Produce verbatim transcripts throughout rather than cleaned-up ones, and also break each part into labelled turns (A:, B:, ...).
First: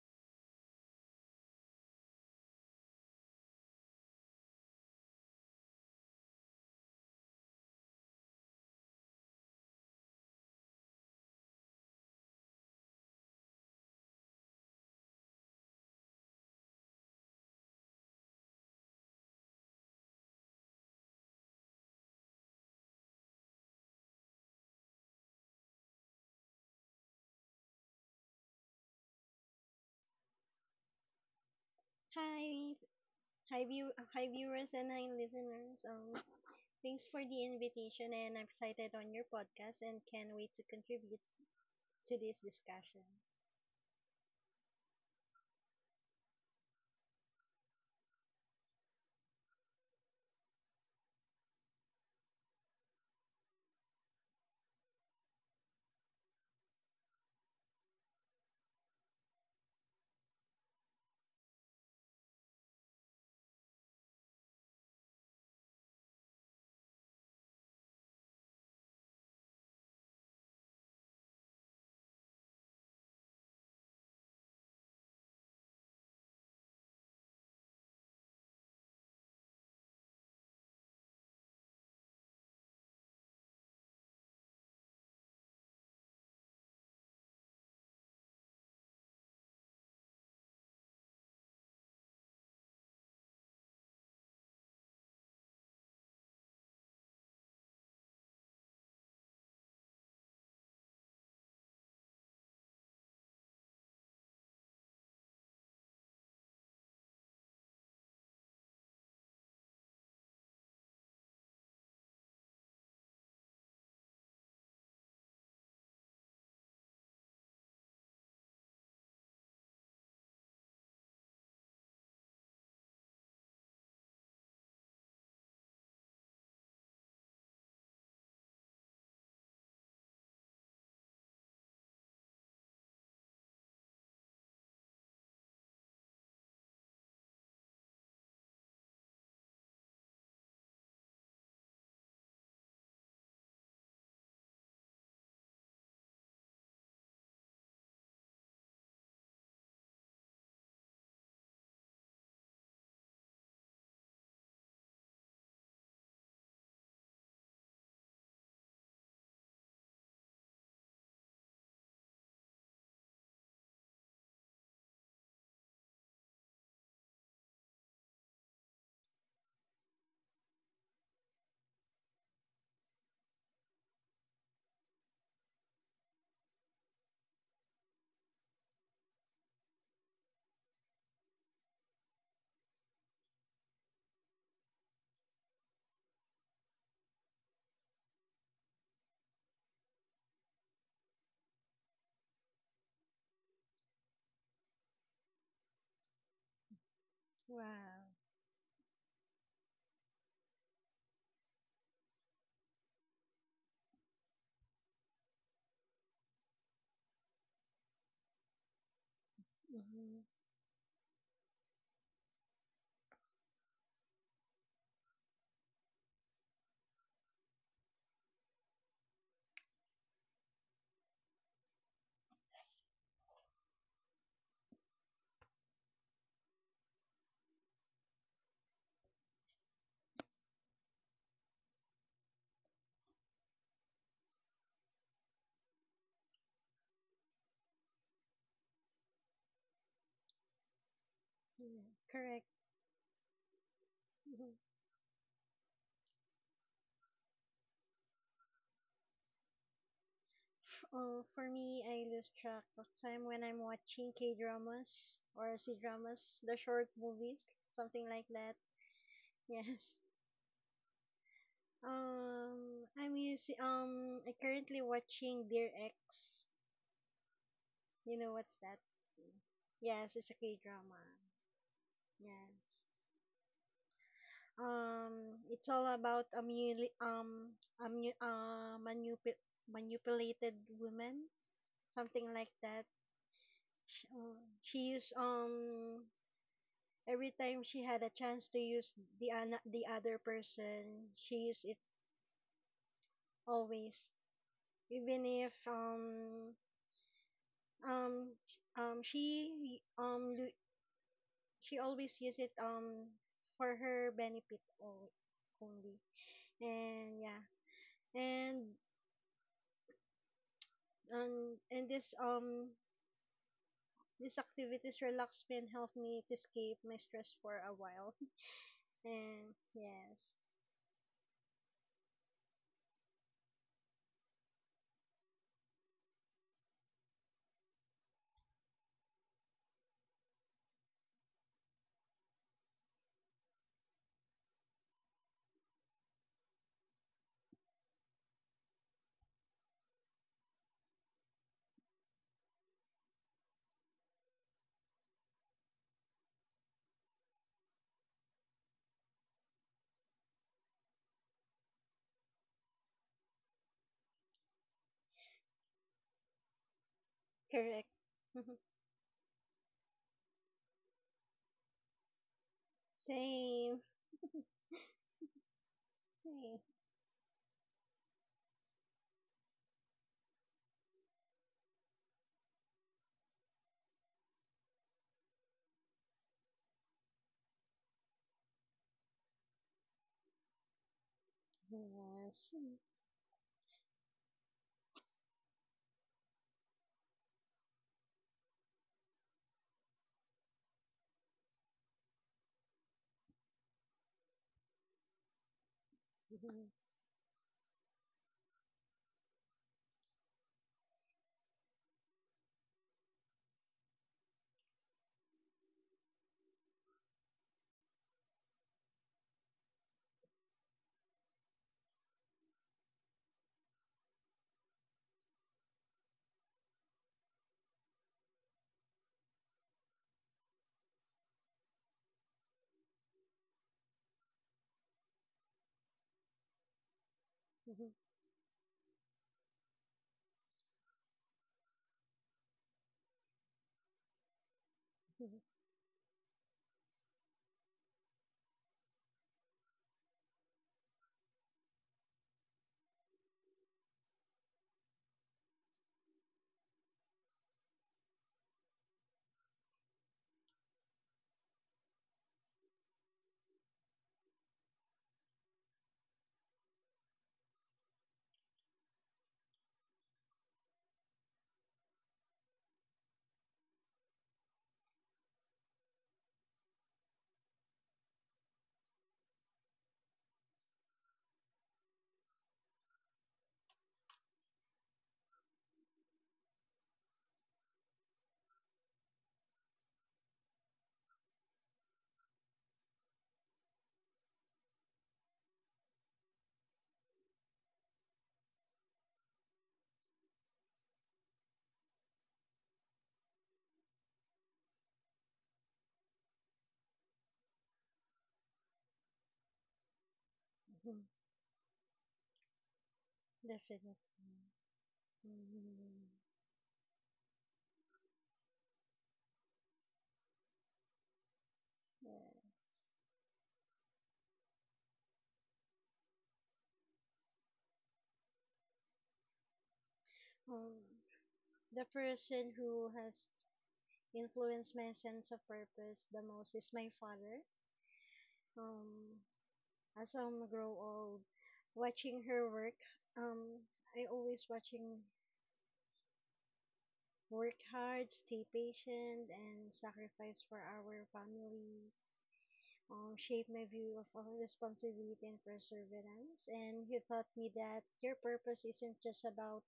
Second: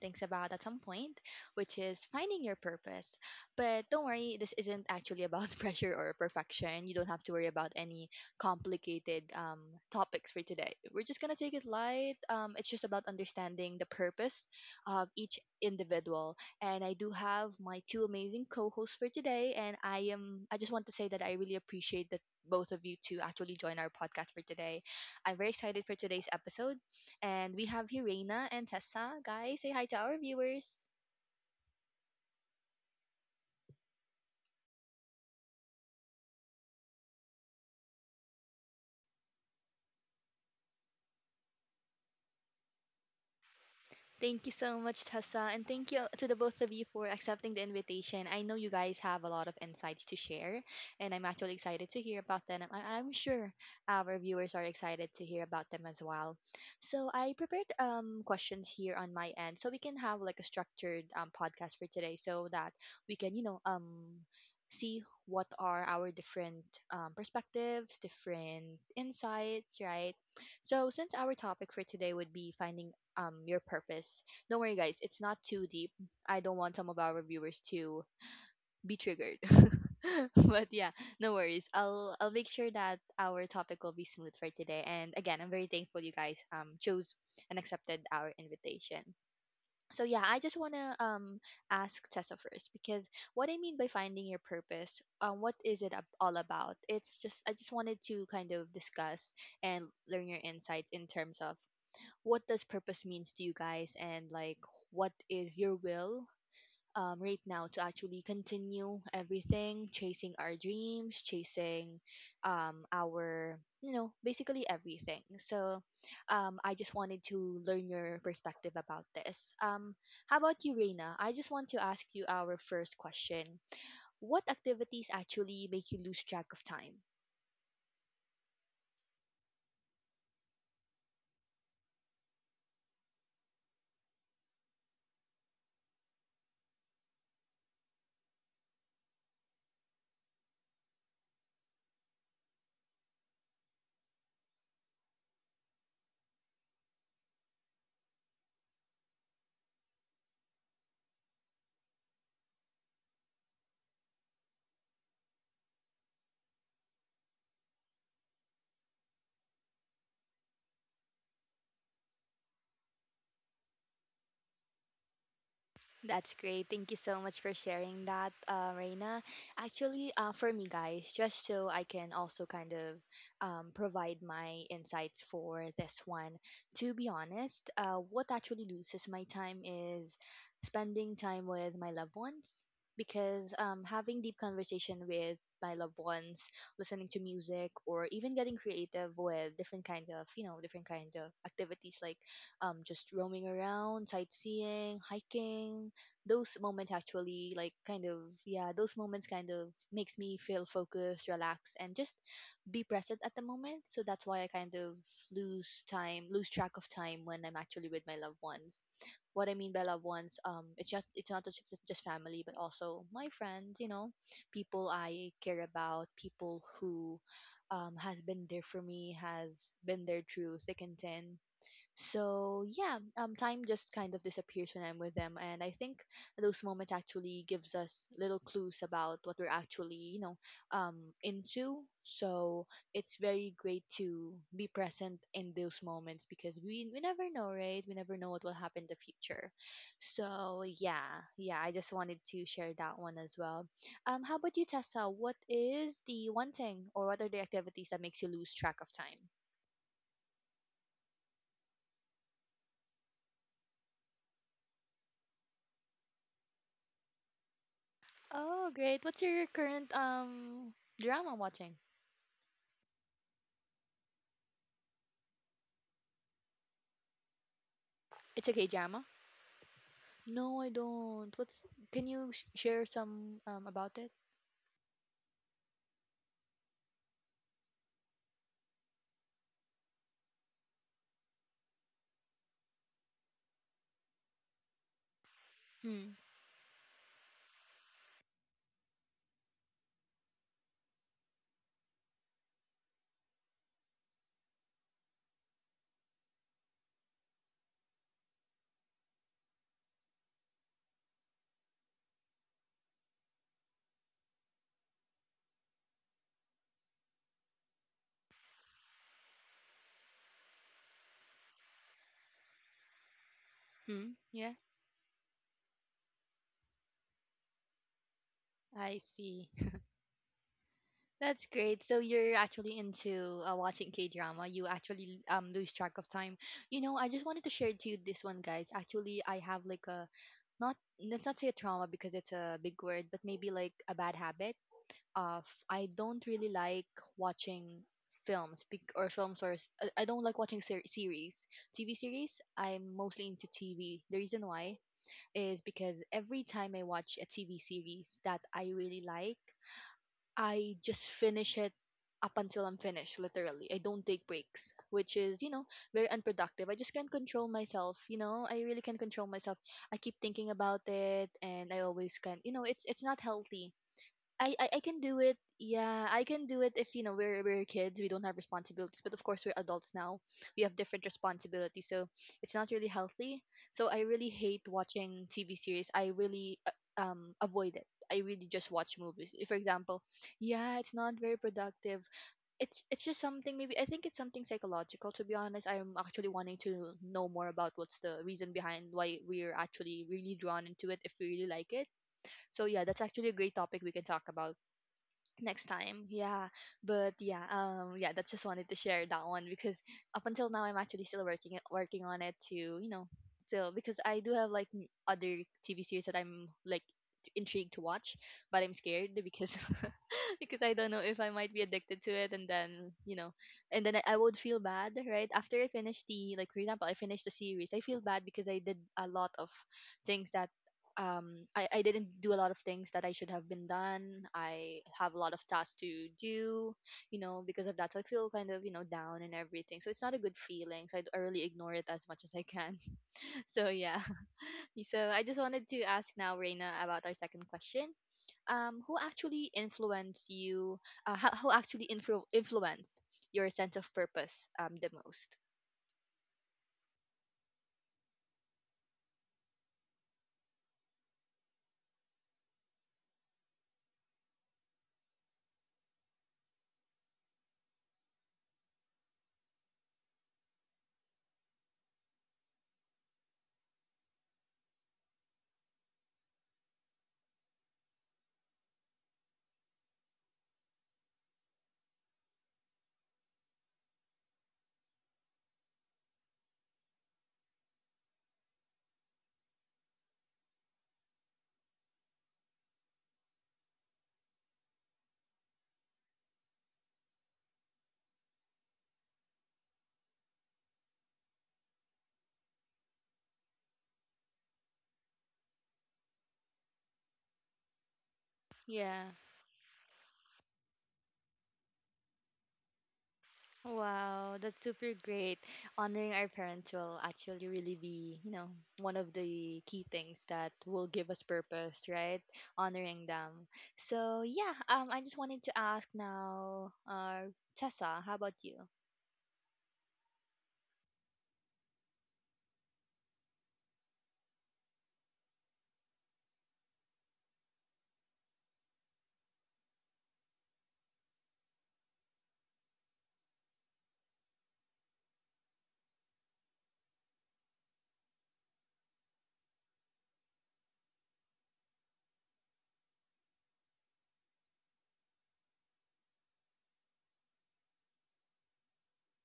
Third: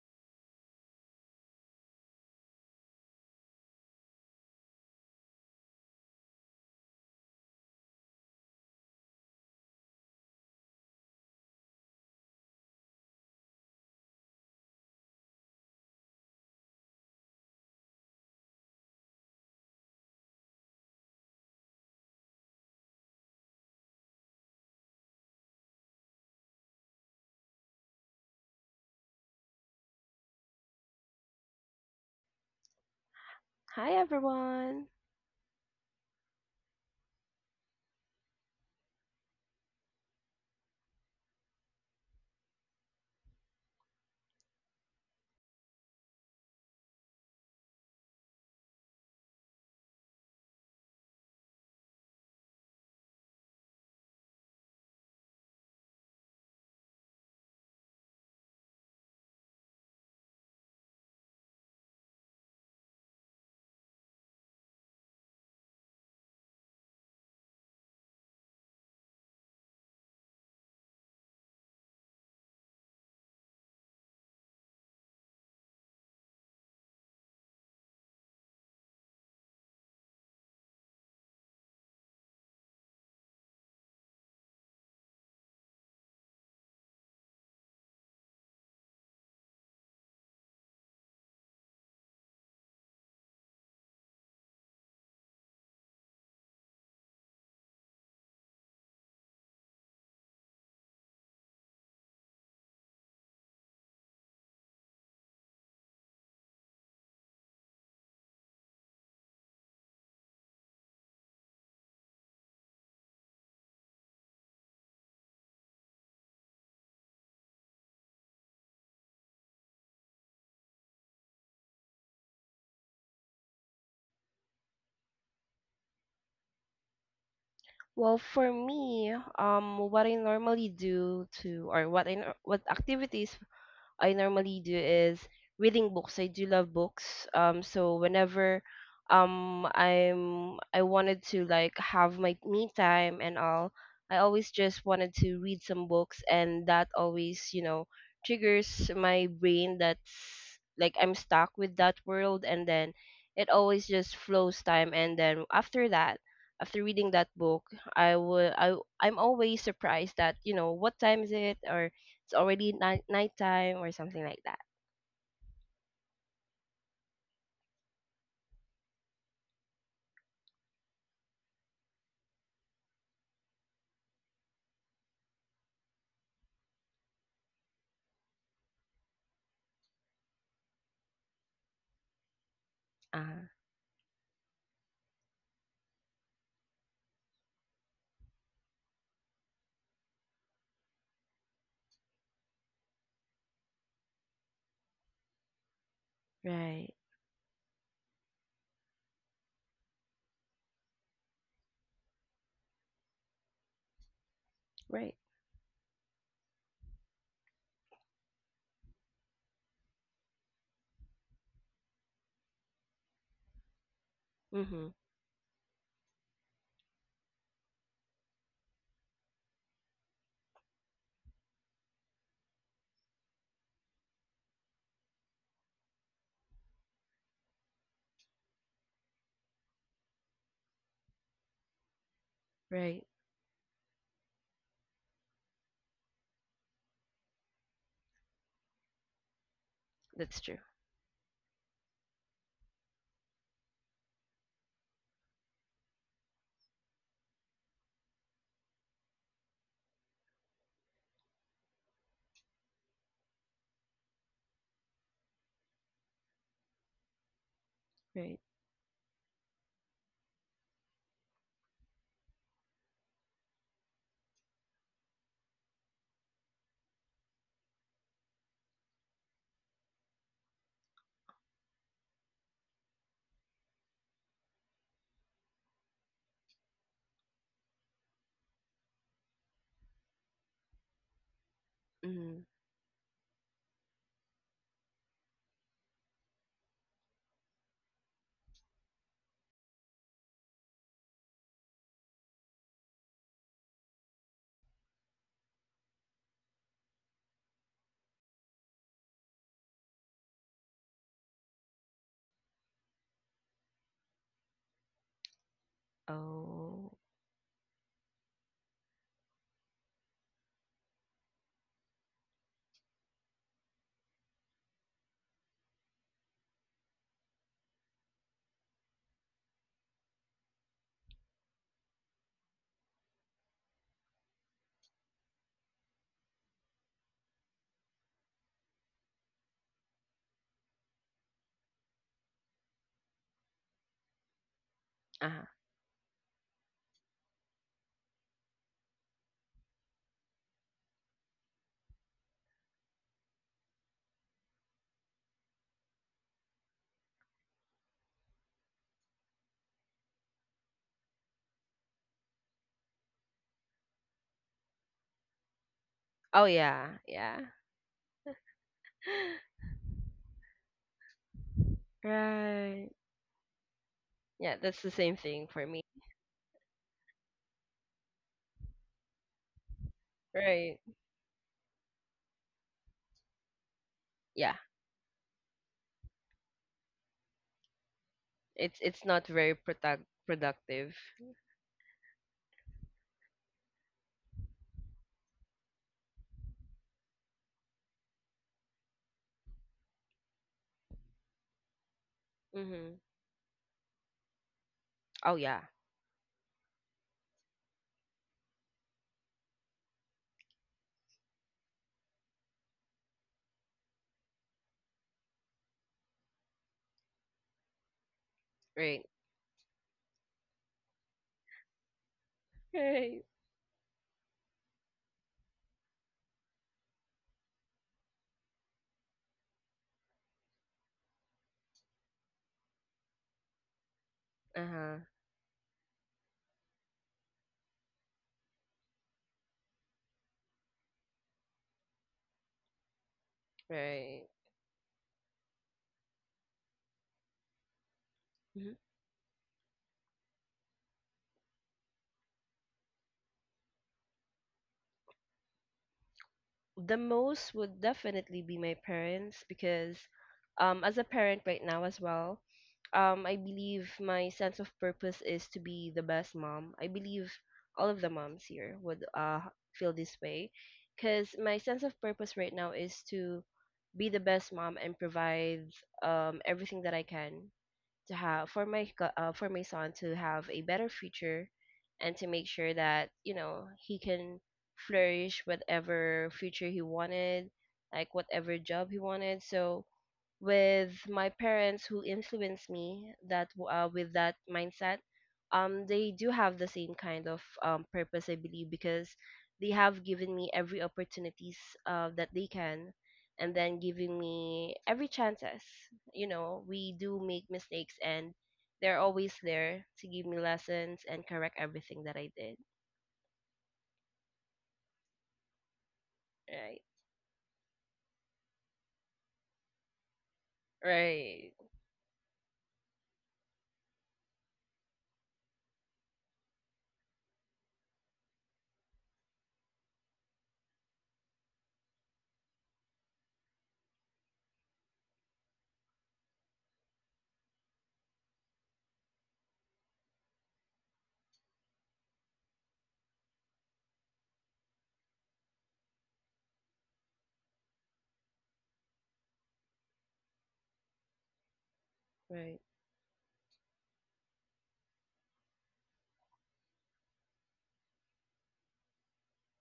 A: thinks about at some point, which is finding your purpose. But don't worry, this isn't actually about pressure or perfection. You don't have to worry about any complicated um, topics for today. We're just going to take it light. Um, it's just about understanding the purpose of each individual and I do have my two amazing co-hosts for today. And I am I just want to say that I really appreciate the both of you to actually join our podcast for today. I'm very excited for today's episode. And we have here Reina and Tessa. Guys, say hi to our viewers.
B: Hi, hi,
C: Hi
B: view, hi viewers
C: everyone.
B: and hi listeners. Um, thanks for the invitation, and I'm excited on your podcast and can't wait to contribute to this discussion.
A: Thank you so much, Tessa, and thank you to the both of you for accepting the invitation. I know you guys have a lot of insights to share, and I'm actually excited to hear about them. I- I'm sure our viewers are excited to hear about them as well. So I prepared um, questions here on my end, so we can have like a structured um, podcast for today, so that we can, you know, um, see what are our different um, perspectives, different insights, right? So, since our topic for today would be finding um your purpose. Don't worry guys, it's not too deep. I don't want some of our viewers to be triggered. But yeah, no worries. I'll I'll make sure that our topic will be smooth for today. And again, I'm very thankful you guys um chose and accepted our invitation. So yeah, I just wanna um ask Tessa first because what I mean by finding your purpose, um, what is it ab- all about? It's just I just wanted to kind of discuss and learn your insights in terms of what does purpose means to you guys and like what is your will um, right now to actually continue everything, chasing our dreams, chasing um, our, you know, basically everything. So um, I just wanted to learn your perspective about this. Um, how about you, Reina? I just want to ask you our first question. What activities actually make you lose track of time?
C: Well, for me, um, what I normally do to, or what I, nor- what activities I normally do is reading books. I do love books. Um, so whenever um I'm I wanted to like have my me time and all, I always just wanted to read some books, and that always you know triggers my brain. That's like I'm stuck with that world, and then it always just flows time, and then after that. After reading that book, I would I I'm always surprised that you know what time is it, or it's already night nighttime or something like that.
A: That's great. Thank you so much for sharing that, uh, Reina. Actually, uh, for me, guys, just so I can also kind of um, provide my insights for this one, to be honest, uh, what actually loses my time is spending time with my loved ones,
C: Uh
A: because um, having deep conversation with my loved ones, listening to music, or even getting creative with different kind of, you know, different kind of activities like um, just roaming around, sightseeing, hiking, those
C: right,
A: moments actually
B: Wow.
A: like kind of, yeah, those moments kind of makes me feel focused, relaxed, and just be present at the moment. So that's why I kind of
C: right.
A: lose time, lose track of time when I'm actually with my loved ones. What I mean by loved
B: Mm-hmm.
A: ones, um it's just, it's not just, just family but also my friends, you know,
C: Mhm.
A: people I care about, people who um, has been there for me, has been there through thick and thin. So yeah, um, time just kind of disappears when I'm with them, and I think those moments actually gives us little clues about what we're actually, you know, um, into. So
C: Right.
A: it's very great to be present in those moments because we we never know, right? We never know what will happen in the future.
C: That's true.
A: So yeah, yeah, I
B: Yeah,
A: just wanted
B: correct.
A: to share that one as well. Um, how
B: Mm-hmm.
A: about you, Tessa? What is the one thing or what are the activities that makes you lose track of time?
B: Oh, for me, I lose track of time when I'm watching K dramas or C dramas, the short movies, something like
C: Right.
B: that.
A: Oh, great. What's your current
B: Yes.
A: um drama watching?
B: Um, I'm using um, I currently watching Dear X. You know
A: It's a
B: what's
A: K
B: that?
A: drama?
B: Yes, it's a K
A: No, I
B: drama.
A: don't. What's can you sh-
B: Yes.
A: share some um about it?
B: Um, it's all about a muli- um a mu- uh, manup- manipulated woman, something
C: Mhm.
B: like that. She, uh, she used um
A: Hmm.
B: every time she had a chance to use the an- the other person, she used it always, even if um um sh- um she um lo- she always use it um for her benefit o- only
C: Oh.
B: and yeah and um, and this um
A: Hmm.
B: these
A: Yeah,
B: activities relax me and help me to escape my stress for a while.
A: I see.
B: And yes,
A: That's great. So you're actually into uh, watching K drama. You actually um lose track of time. You know, I just wanted to share to you this one, guys. Actually, I have like a, not, let's not say a trauma because it's a big word, but maybe like a bad habit. uh,
C: Uh
A: f- I don't really like watching films, bec- or films, or I I I don't like watching ser- series. T V series, I'm mostly into T V. The reason why is because every time I watch a T V series that I really like, I just finish it up until I'm finished, literally. I don't take breaks, which is, you know, very
C: Oh
A: unproductive. I
C: yeah,
A: just can't
C: yeah.
A: control
B: correct.
A: myself, you know? I really can't control myself. I keep thinking about it and I always can, you know, it's
C: Right.
A: it's not healthy.
B: Same.
C: Yeah,
A: I, I
C: that's
A: I
C: the
A: can
C: same
A: do it.
C: thing for me.
A: Yeah, I can
B: Same.
A: do it if you know we're we're kids, we don't have responsibilities, but of course we're adults now. We
C: Right.
A: have different responsibilities, so it's not really healthy. So I really
C: Yeah.
A: hate watching T V series. I really uh, um avoid it. I really just
C: It's
A: watch
C: it's not
A: movies. If,
C: very
A: For
C: product
A: example, yeah,
C: productive.
A: it's not very productive.
B: Yes.
A: It's it's just something, maybe I think it's something psychological to be honest. I'm actually wanting to know more about what's the reason behind why we're actually really drawn into it if we really like it. So yeah,
C: Mhm.
A: that's actually a great topic we can talk about
C: Oh yeah.
A: next time, yeah. But yeah, um yeah, that's just wanted to share that one because up until now I'm actually still working it- working on it, to you know, still, because I do have like m- other TV series that I'm like intrigued to watch, but I'm
C: Right.
A: scared because because I don't know if I might be addicted to it and then you
C: Right.
A: know, and then i, I would feel bad right after I finish the, like for example I finished the series, I feel bad because I did a lot of things that um, I, I didn't do a lot of things that I should have been done. I
C: Uh-huh.
A: have a lot of tasks to do, you know, because of that. So I feel kind of, you know, down and everything. So it's not a good feeling. So I, I really ignore it as much as I can. So yeah.
C: Right.
A: So I just wanted to ask now, Reina, about our second question. Um, who actually influenced you? Uh, how, who actually influ- influenced your sense of purpose um, the most?
C: The most would definitely be my parents because um as a parent right now as well, um I believe my sense of purpose is to be the best mom. I believe all of the moms here would uh feel this way because my sense of purpose right now is to be the best mom and provide um everything that I can to have for my go- uh, for my son to have a better future, and to make sure that you know he can flourish whatever future he wanted, like whatever job he wanted. So with my parents who influenced me that w- uh, with that mindset, um they do have the same kind of um, purpose, I believe, because they have given me every opportunities uh, that they can, and then giving me every chances. You know, we do make mistakes, and they're
A: Yeah.
C: always there to give me lessons and correct everything that I did.
B: Definitely.
A: Wow, that's super great.
B: Mhm.
A: Honoring our parents
C: Right,
A: will actually really be, you know, one of the key things that will give us
C: right,
A: purpose, right?
B: Yes.
A: Honoring them. So yeah, um, I just wanted to ask now, uh, Tessa, how about you?
B: Um, the person who has influenced my sense of purpose the most is my father. Um, as I grow old, watching her work, um, I always watching work hard, stay patient, and sacrifice for our family.
C: right,
B: Um, shape my view of our responsibility and perseverance. And he taught me that your purpose isn't just about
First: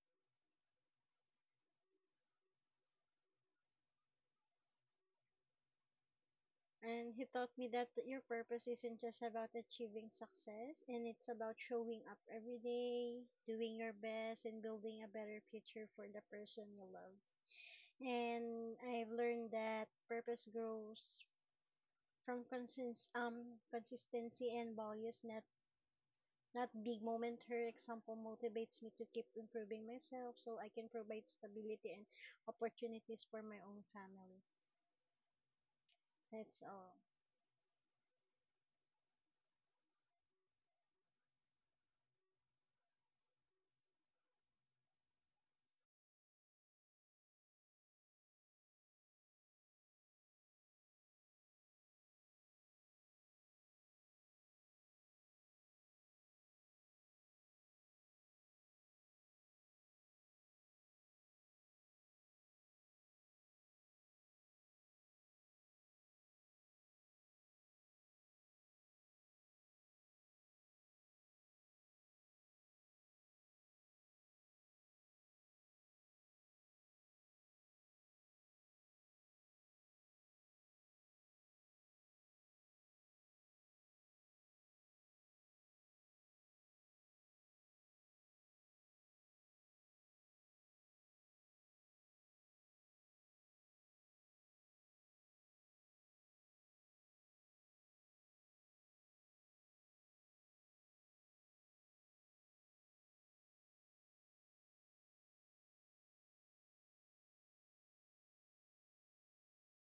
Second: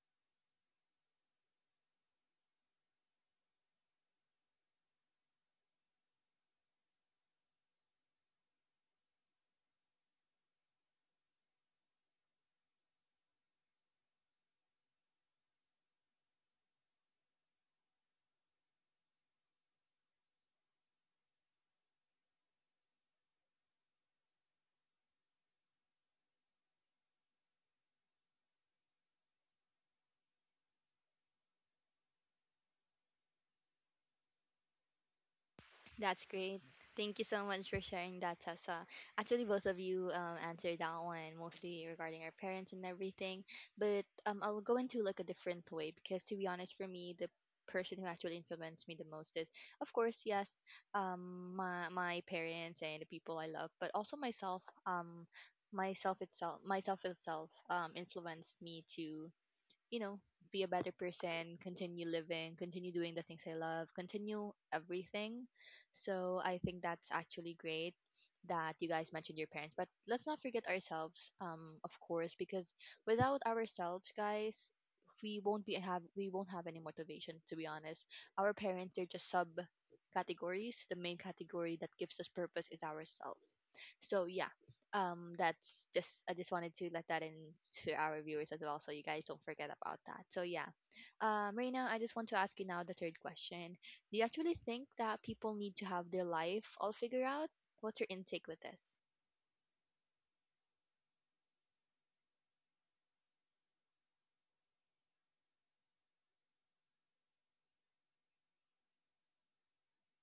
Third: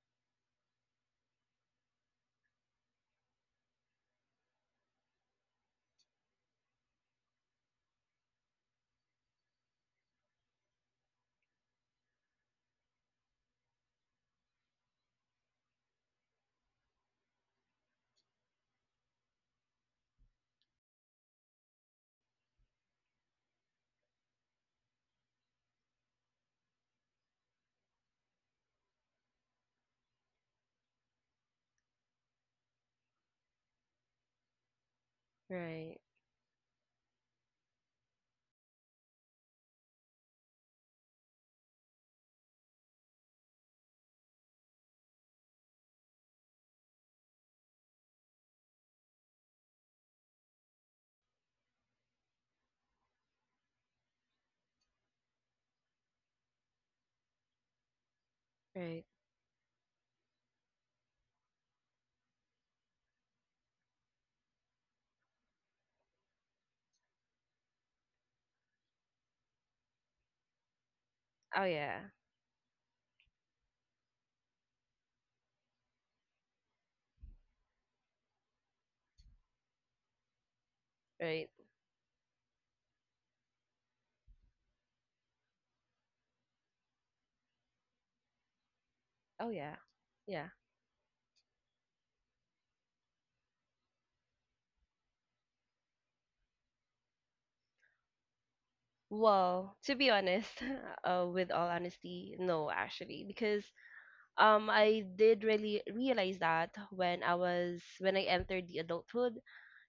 B: And he taught me that your purpose isn't just about achieving success, and it's about showing up every day, doing your best, and building a better future for the person you love. And I've learned that purpose grows from consist- um, consistency and values, not not big moment. Her example motivates me to keep improving myself so I can provide stability and opportunities for my own family.
C: right,
A: That's
B: That's all.
A: great. Thank you so much for sharing that, Tessa. Actually, both of you um, answered that one, mostly regarding our parents and everything. But um, I'll go into like a different way because, to be honest, for me, the person who actually influenced me the most is, of course, yes, um, my my parents and the people I love, but also myself. Um, myself itself, myself itself, um, influenced me to,
C: right.
A: you know, be a better person, continue living, continue doing the things I love, continue everything. So I think that's actually great that you guys mentioned your parents. But let's not forget ourselves, um, of
C: Oh yeah.
A: course, because without ourselves, guys, we won't be have we won't have any motivation to be honest. Our parents, they're just sub categories. The main category
C: Right.
A: that gives us purpose is ourselves. So yeah, um that's just I just wanted to let that in to our viewers as well, so you guys don't forget
C: Oh
A: about
C: yeah,
A: that. So yeah,
C: yeah.
A: um Reina, I just want to ask you now the third question. Do you actually think that people need to have their life all figured out? What's your intake with this?
C: Well, to be honest, uh, with all honesty, no, actually, because um, I did really realize that when I was when I entered the adulthood.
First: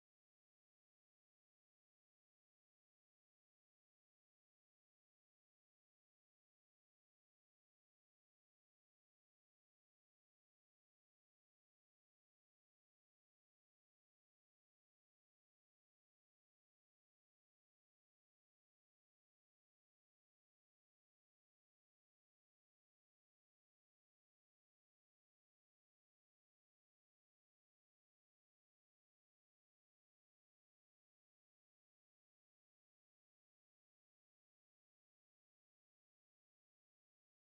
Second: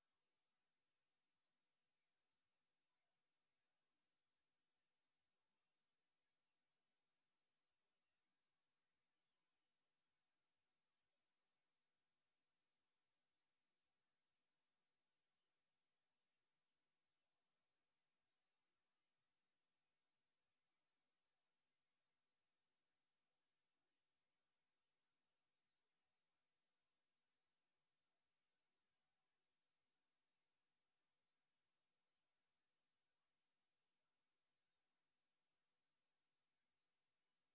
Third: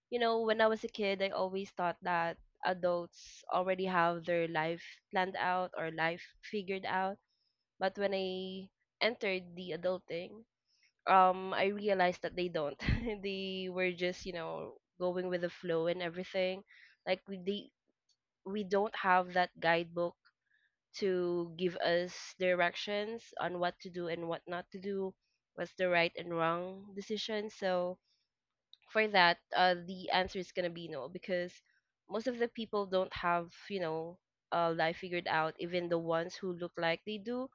C: You know, when I was a kid, I always thought that adults already have their life planned out or life figured out. But when I entered the adulting, um, I realized that they don't. They were just, you know, going with the flow and everything. Like we they we don't have that guidebook to give us directions on what to do and what not to do, what's the right and wrong decision. So for that, uh, the answer is gonna be no, because most of the people don't have you know uh, life figured out. Even the ones who look like they do,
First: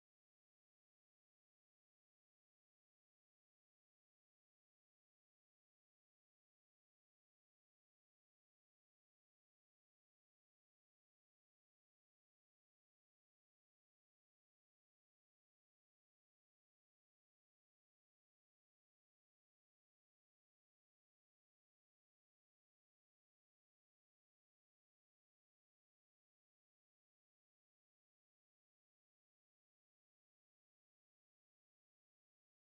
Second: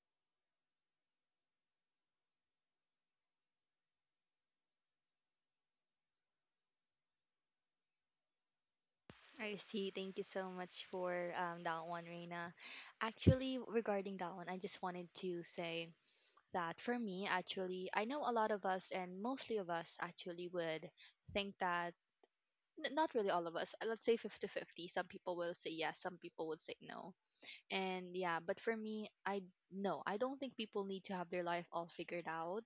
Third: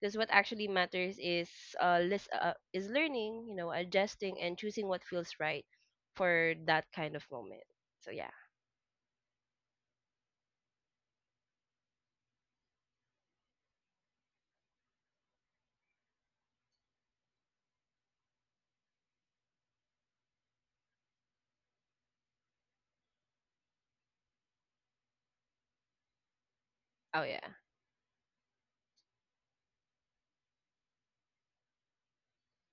C: because what actually matters is uh, lis- uh is learning, you know, adjusting and choosing what feels right for that kind of moment. So yeah.
A: I see. Thank you so much for um, that one, Reina. Actually, regarding that one, I just wanted to say that for me, actually, I know a lot of us and mostly of us actually would think that, N- not really all of us. Uh, Let's say fifty-fifty. Some people will say yes, some people would say no.
C: Oh yeah.
A: And yeah, but for me, I no, I don't think people need to have their life all figured out.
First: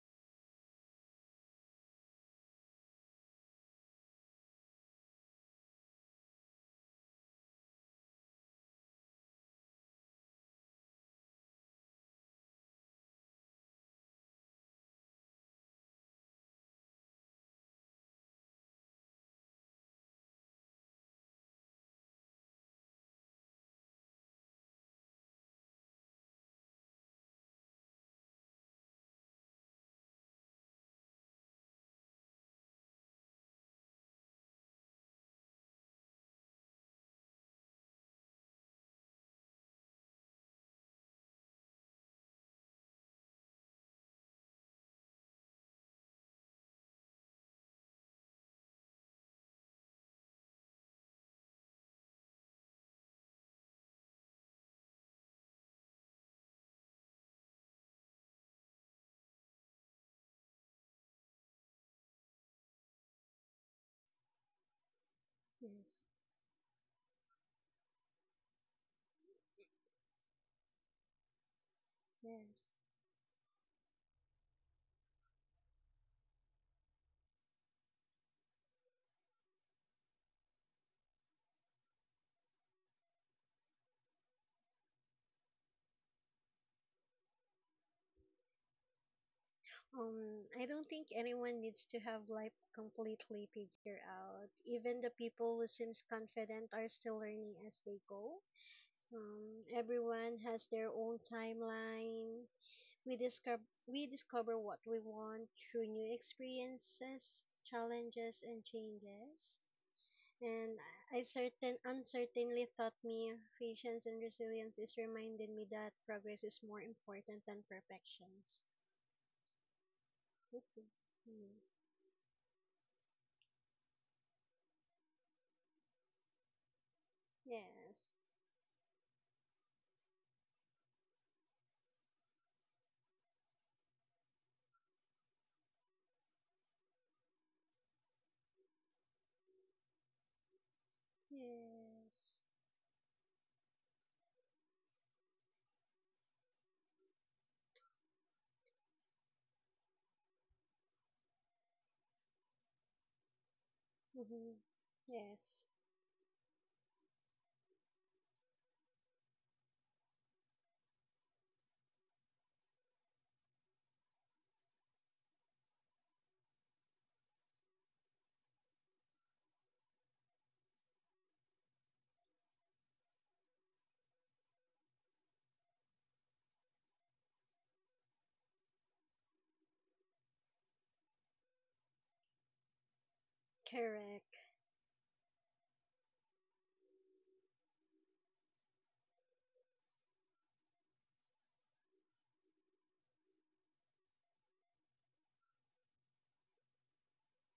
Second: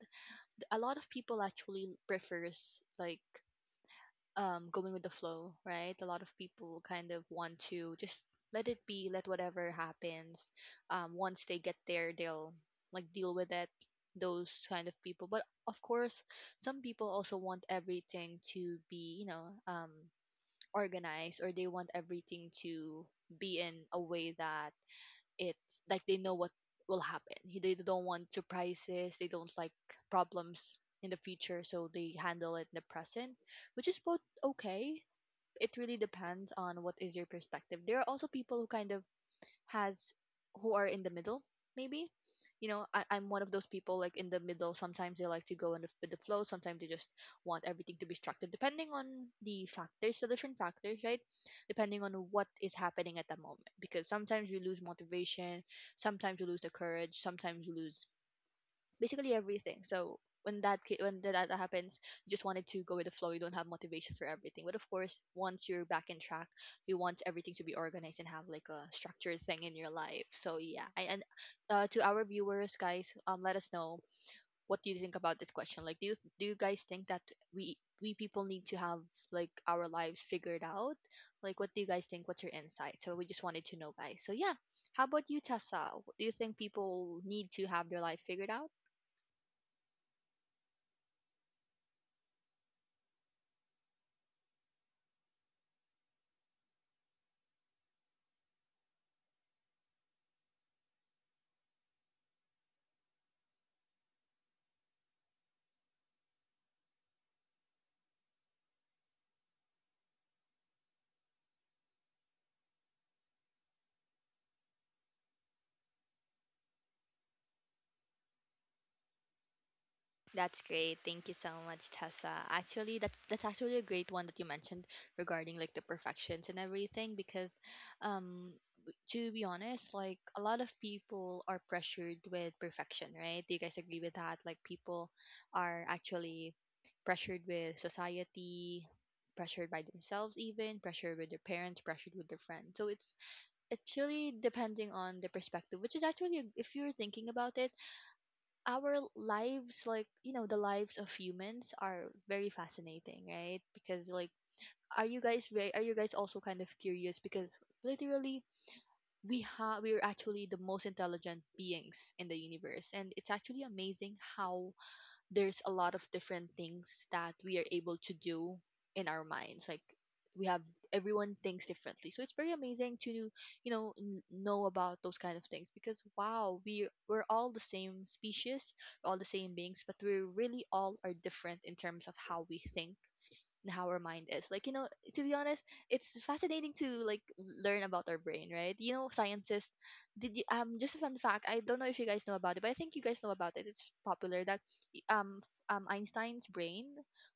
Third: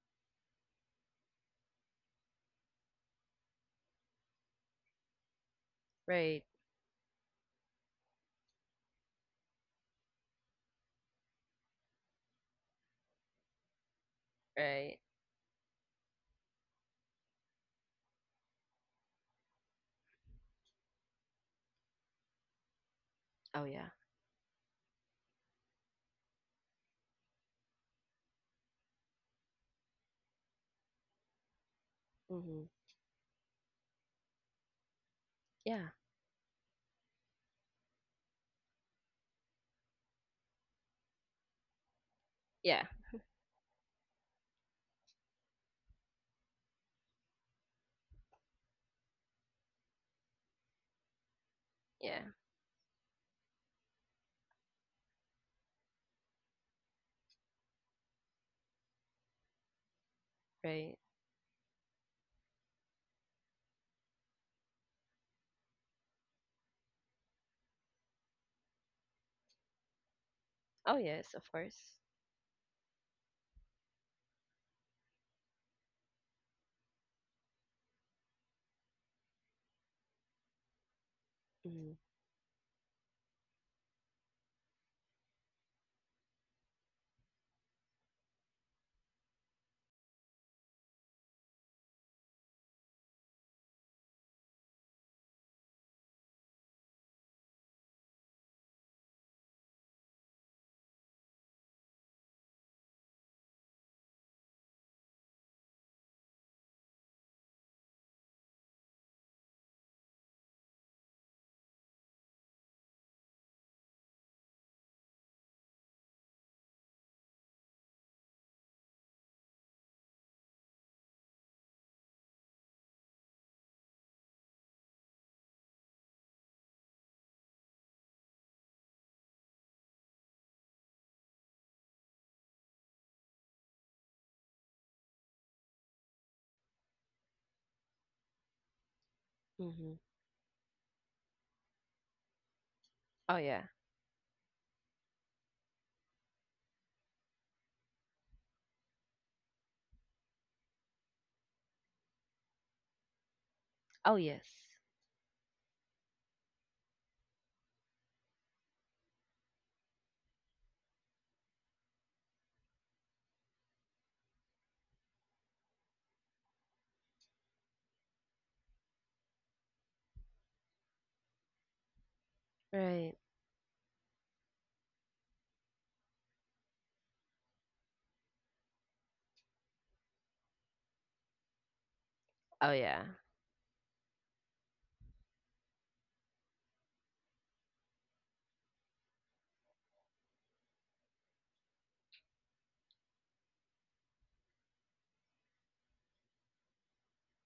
A: Th- A lot of people actually prefers like um going with the flow, right? A lot of
C: Right.
A: people kind of want to just let it be, let whatever happens. Um once they get there, they'll like deal with it. Those kind of
C: Right.
A: people. But of course, some people also want everything to be, you know, um organized, or they want everything to be
C: Oh
A: in
C: yeah.
A: a way that it's like they know what will happen. They don't want surprises, they don't like problems in the future, so they handle it
C: Mhm.
A: in the present, which is both okay. It
C: Yeah.
A: really depends on what is your perspective. There are also people who kind of has who are in the middle maybe, you know.
C: Yeah.
A: I, i'm one of those people, like in the middle. Sometimes they like to go in the, with the flow, sometimes they just want everything to be structured depending on the factors the different factors, right? Depending on
C: Yeah.
A: what is happening at that moment, because sometimes you lose motivation, sometimes you lose the courage, sometimes you lose basically everything. So when that
C: Right.
A: ca- when tha- that happens, you just wanted to go with the flow. You don't have motivation for everything. But of course, once you're
B: Yes.
A: back in track, you want everything to be organized and have like a structured thing in your life. So yeah,
C: Oh
A: I, and
C: yes, of
A: uh,
C: course.
A: to our viewers,
B: Yes.
A: guys, um, let us know what do you think about this question. Like, do you do you guys think that we we people need to have like our lives figured out? Like, what do you
C: Mhm.
A: guys think? What's your insight? So we just wanted to know, guys. So yeah, how about you, Tessa? Do you think people need to have their life figured out?
B: Um, I don't think anyone needs to have life completely figured out. Even the people who seems confident are still learning as they go. Um, everyone has their own timeline. We discover we discover what we want through new experiences, challenges, and changes. And I I certain uncertainly taught me patience and resilience is reminded me that progress is more important than perfections.
A: That's
B: Mhm.
A: great. Thank you so
B: Mm.
A: much, Tessa. Actually, that's that's actually a great one that you mentioned regarding like the perfections and everything, because
B: Yes.
A: um w- to be honest, like a lot of people are pressured with perfection, right? Do you guys agree with that? Like people are actually pressured with society, pressured by
C: Mhm.
A: themselves even, pressured with their parents, pressured with
B: Yes.
A: their friends. So it's
C: Oh yeah.
A: it's really depending on the perspective, which is actually a- if you're thinking about it, our lives, like, you know, the lives of humans are very fascinating, right? Because
C: Oh
A: like,
B: Mm-hmm.
C: yes.
A: are you guys
B: Yes.
A: very are you guys also kind of curious? Because literally, we have we are actually the most intelligent beings in the universe, and it's actually amazing how there's a lot of different things that we are able to do in our minds. Like we have everyone thinks differently, so it's very amazing to,
C: Right.
A: you know, n- know about those kind of things. Because wow, we we're all the same species, all the same beings, but we really all are different in terms of how we
C: Oh
A: think
C: yeah.
A: and how our
B: Correct.
A: mind is, like, you know, to be honest, it's fascinating to like learn about our brain, right? You know, scientists, did you, um just a fun fact, I don't know if you guys know about it, but I think you guys know about it. It's popular that y- um f- um Einstein's brain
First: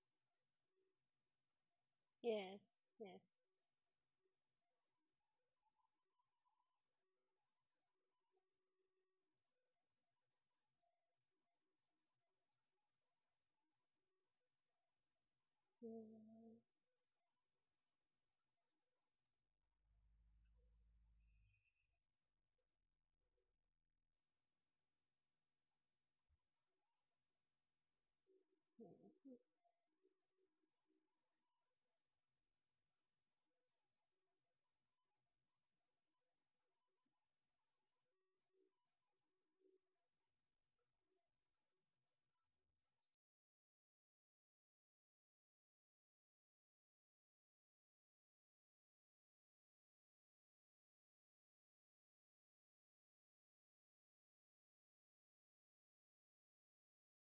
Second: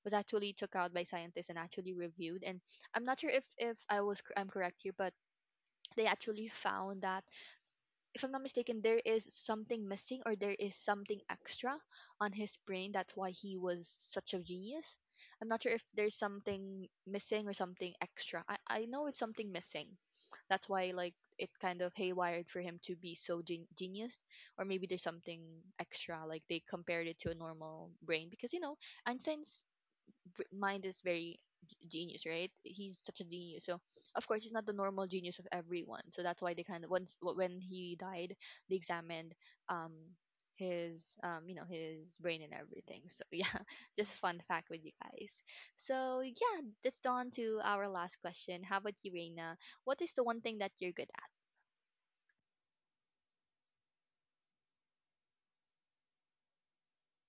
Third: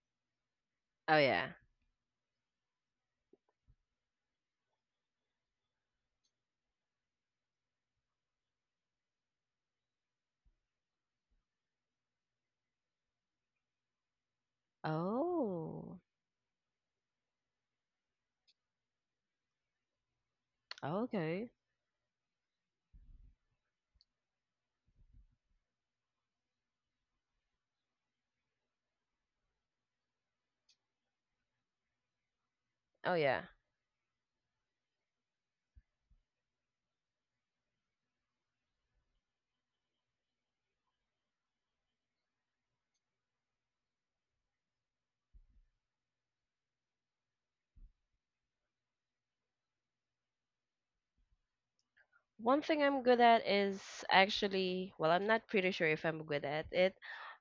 A: was actually took out by
C: Oh
A: scientists
C: yeah.
A: and actually reviewed, and
B: Yes.
A: I'm not sure
B: Yes.
A: if if i was cor- I'm correct here, but they actually found that, if I'm not mistaken, there is something missing or there is something extra on his brain. That's why he was such a genius. I'm not sure if
C: Oh.
A: there's
B: Mm-hmm.
A: something missing or something extra. I, I know it's something missing. That's why like it
C: Okay.
A: kind of haywired for him to be so gen- genius, or maybe there's something extra. Like they compared it to a normal brain, because you know Einstein's v- mind is very g- genius, right? He's
C: Oh
A: such a
C: yeah.
A: genius. So of course he's not the normal genius of everyone. So that's why they kind of once wh- when he died, they examined um his um you know his brain and everything. So yeah, just a fun fact with you guys. So yeah, that's on to our last question. How about you, Reina? What is the one thing that you're good at?
C: One thing I'm good at is actually, well, I'm not pretty sure if I'm good at it,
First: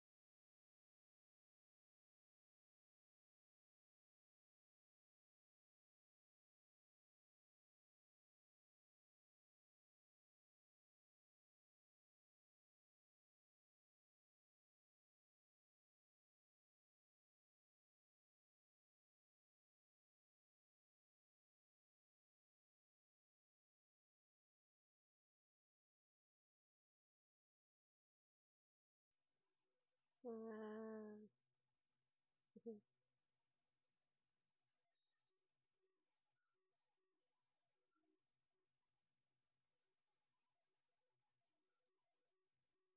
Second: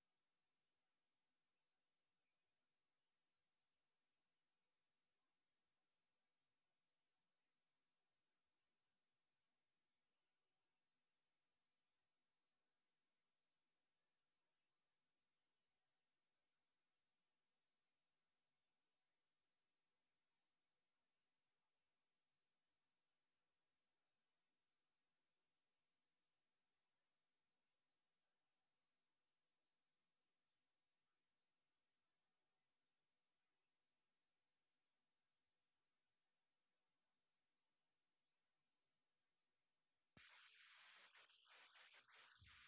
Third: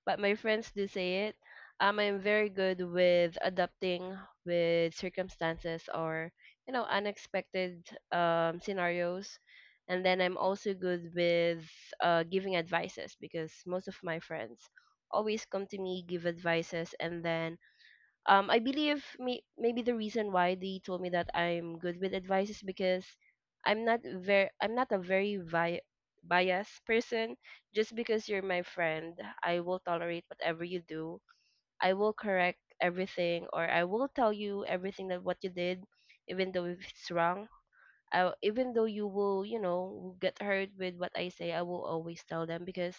C: but my friends do say it. Um, I'm very good with adapting with circumstances or, you know, unexpected um, scenarios. And then I'm also good with uh, giving advices, because most of my friends always come to me, give advices, and then um I believe may- maybe the reason why they told me that I'm good with advice is because i'm not very I'm not a very vi- biased person. Just because you're my friend, I will tolerate whatever you do.
B: Mm-hmm.
C: I will correct everything, or I will tell you everything that what you did, even though if it's wrong. I, even though you will you know get hurt with what I say, I will always tell them because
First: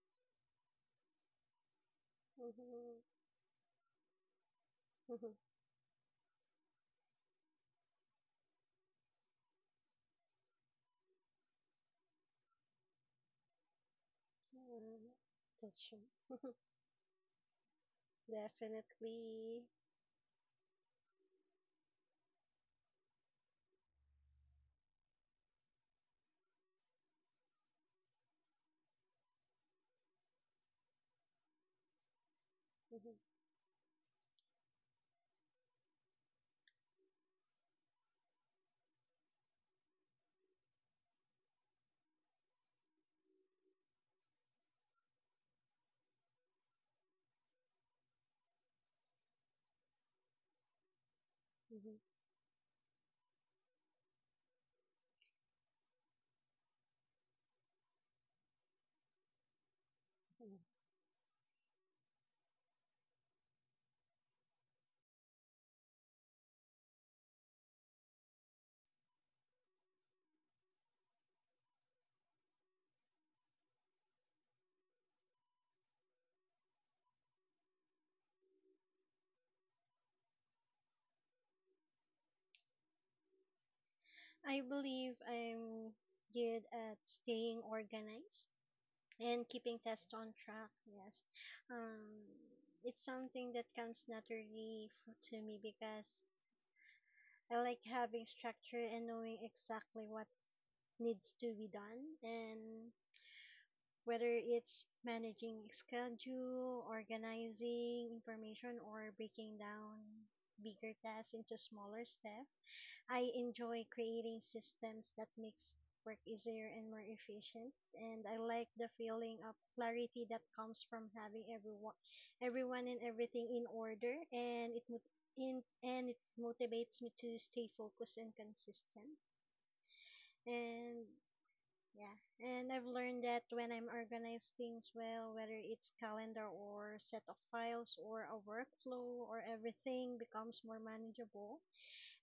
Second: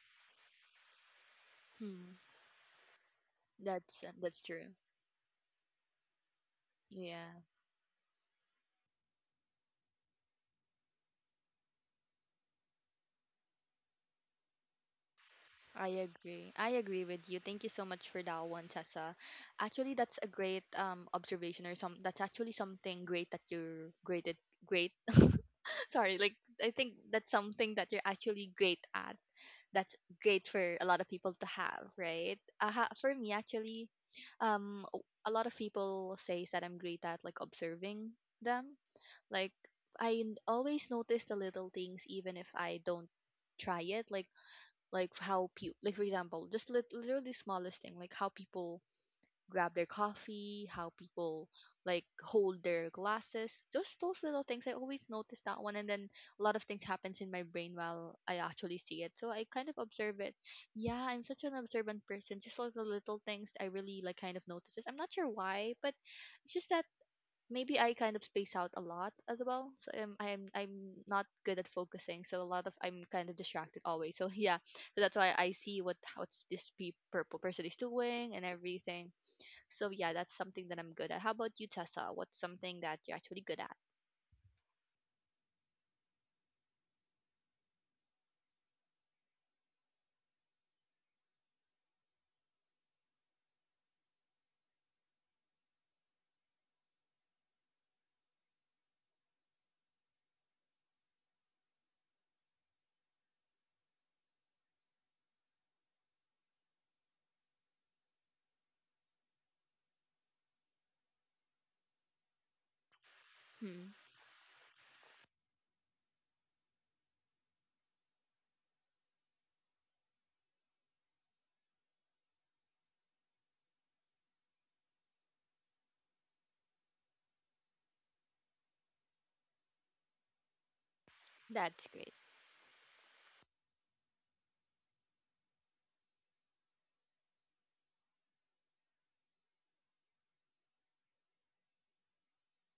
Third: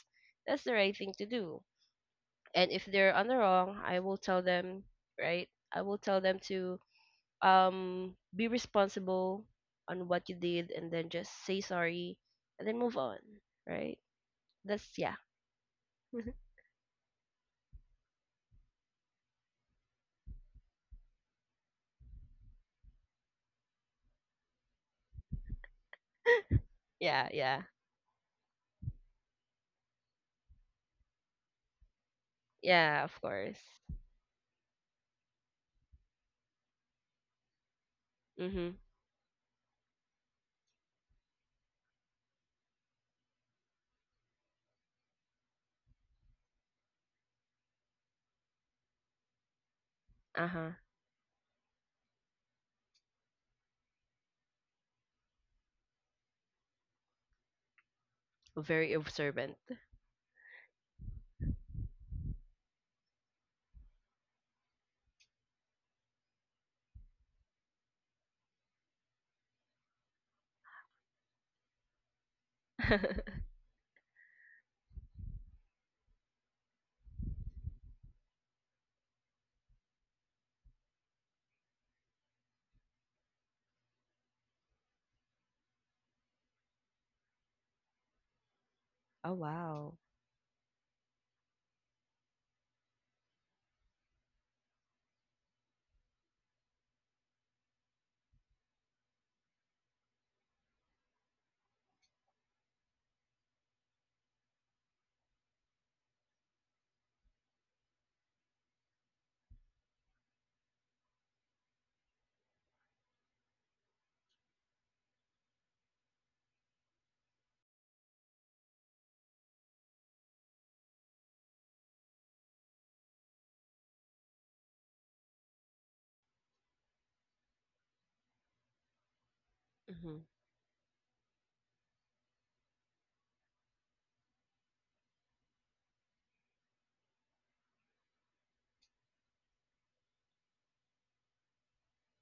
C: that's the right thing to do.
A: Hmm.
C: And if
B: Mm-hmm.
C: they're on the wrong, I
A: That's
C: will tell
A: that's true.
C: them. Right, I will tell them to
A: Yeah.
C: um be responsible on what you did, and then just say sorry, and then move on. Right, that's
B: Mm.
C: yeah.
B: That's true.
A: I agree. I agree with you. Thank you so much for that one, Tessa.
B: Definitely.
A: Actually, that's a great um observation, or some that's actually something great that you're great at, great. Sorry, like, I think that's
C: Yeah,
A: something
C: yeah.
A: that you're actually great at. That's great for a lot of people to have, right? Uh, ha- for me
C: Yeah, of
B: Mm-hmm.
A: actually,
C: course.
A: um o- a lot of people says that I'm great at like observing them.
C: Mm-hmm.
A: Like I n- always notice the little things even if I don't try it. Like like how people, like for example, just lit- literally smallest thing, like how people grab their coffee, how
C: Uh-huh.
A: people like hold
B: Mm-hmm.
A: their glasses, just those little things I always notice that one. And then a lot of things happens in my brain while I actually see it, so I
C: Very
A: kind of
C: observant.
A: observe it. Yeah,
B: Mm-hmm.
A: I'm such an observant person. Just all the little things, I really like kind of notices. I'm not sure why, but it's just that maybe I kind of space out a lot as well. So um, I'm I'm not good at focusing. So a lot of I'm kind of
C: Oh,
A: distracted always. So yeah, so that's why I see what what this pe- purple person is doing and everything. So yeah, that's something that I'm good at. How about you, Tessa? What's something that you're actually good at?
B: I believe I'm good at staying organized and keeping
C: wow.
B: tasks on track. Yes. Um, it's something that comes naturally f- to me because I like having structure and knowing exactly what needs to be done, and whether it's managing schedule, organizing information, or breaking down bigger tasks into smaller steps. I
A: Hmm,
B: enjoy creating systems that makes work easier and more efficient, and I like the feeling of clarity that comes from having everyone everyone and everything in order, and it mot- in, and it motivates me to stay focused and consistent.
C: Mm-hmm.
B: And
A: that's great.
B: yeah, and I've learned that when I'm organized things well, whether it's calendar or set of files or a workflow, or everything becomes more manageable.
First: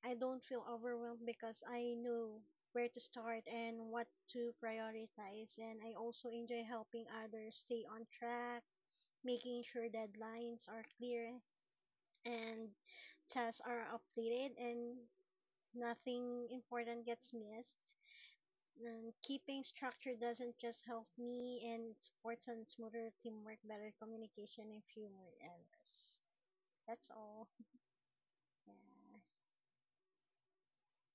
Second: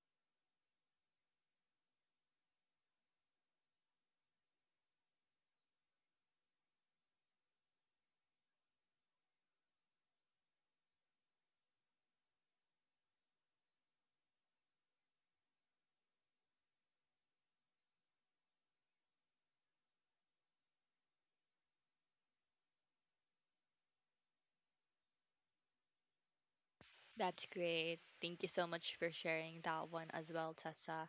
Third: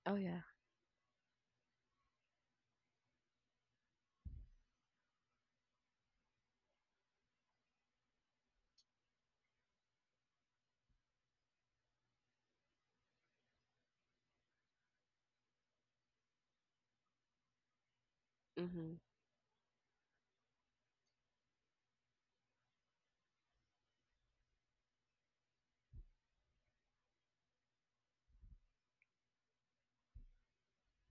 B: I
C: Oh yeah.
B: don't feel overwhelmed because I know where to start and what to prioritize, and I also enjoy helping others stay on track, making sure deadlines are clear and tasks are updated and nothing important gets missed.
C: Mm-hmm.
B: And keeping structure doesn't just help me, and it supports on smoother teamwork, better communication, and fewer errors. That's all.
A: That's great. Thank you so much for sharing that one as well, Tessa.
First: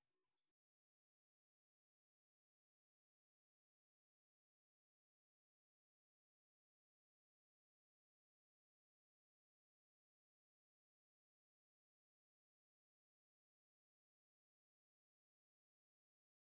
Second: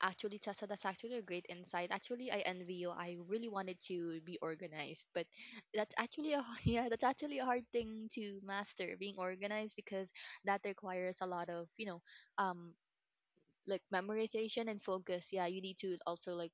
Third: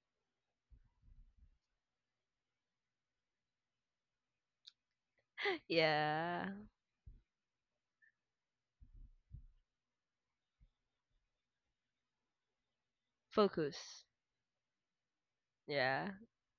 A: Actually, Tessa, that's actually a great insight. Actually, I envy you. I really wanted to be organized, but that's actually a
C: Yeah.
A: yeah, that's actually a hard thing to master, being organized, because that requires a lot of, you know, um
C: Focus.
A: like memorization and focus. Yeah, you need to
C: Yeah.
A: also like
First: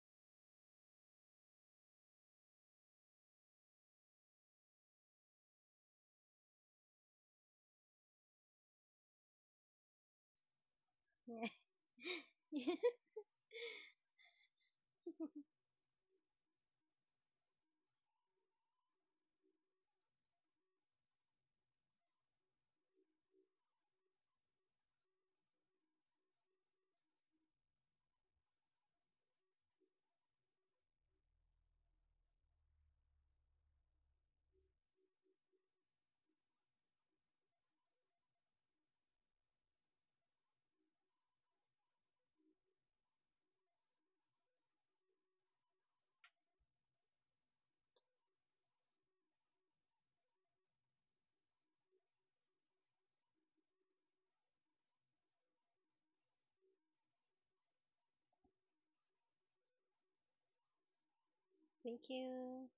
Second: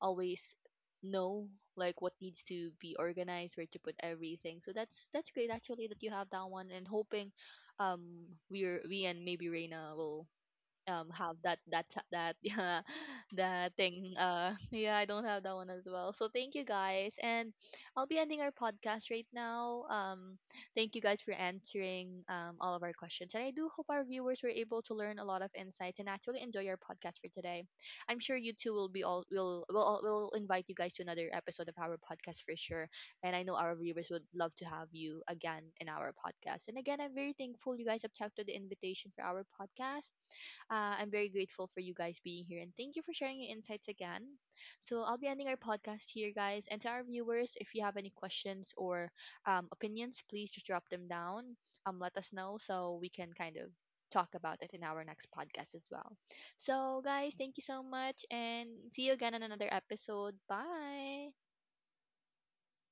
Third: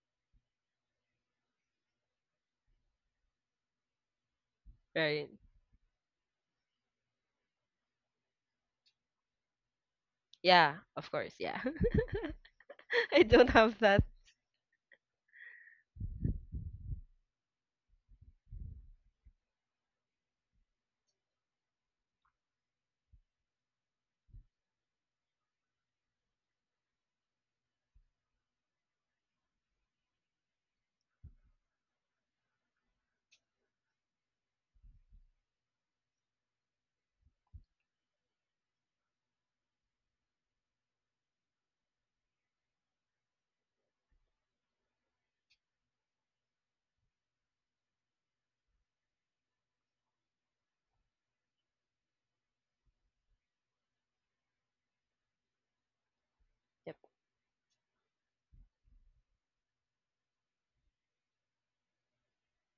A: always know like what needs to be organized, where to put everything. So that's
C: Right.
A: that's great actually that you have that one. And hoping um we're we and maybe Reina will
C: Yeah,
A: um
C: of course,
A: have
B: Yeah.
A: that
C: yeah.
A: that t- that yeah,
C: I don't
A: that
C: have that.
A: thing, uh yeah, I don't have that one as well. So thank you guys, and I'll be ending our podcast right now. Um thank you guys for answering um all of our questions, and I do hope our viewers were able to learn a lot of insights and actually enjoy our podcast for today. I'm sure you two will be all will will all- will invite you guys to another episode of our podcast for sure, and I know our viewers would love to have you again in our podcast. And again, I'm very thankful you guys accepted the invitation for our podcast. uh, I'm very grateful for you guys being here, and thank you for sharing your insights again. So I'll be ending our podcast here, guys. And to our viewers, if you have any questions or um, opinions, please just drop them down. Um, let us know so we can kind of talk about it in our next podcast as well. So,
C: Yep.
A: guys, thank you so much, and see you again on another episode. Bye.
B: Thank you.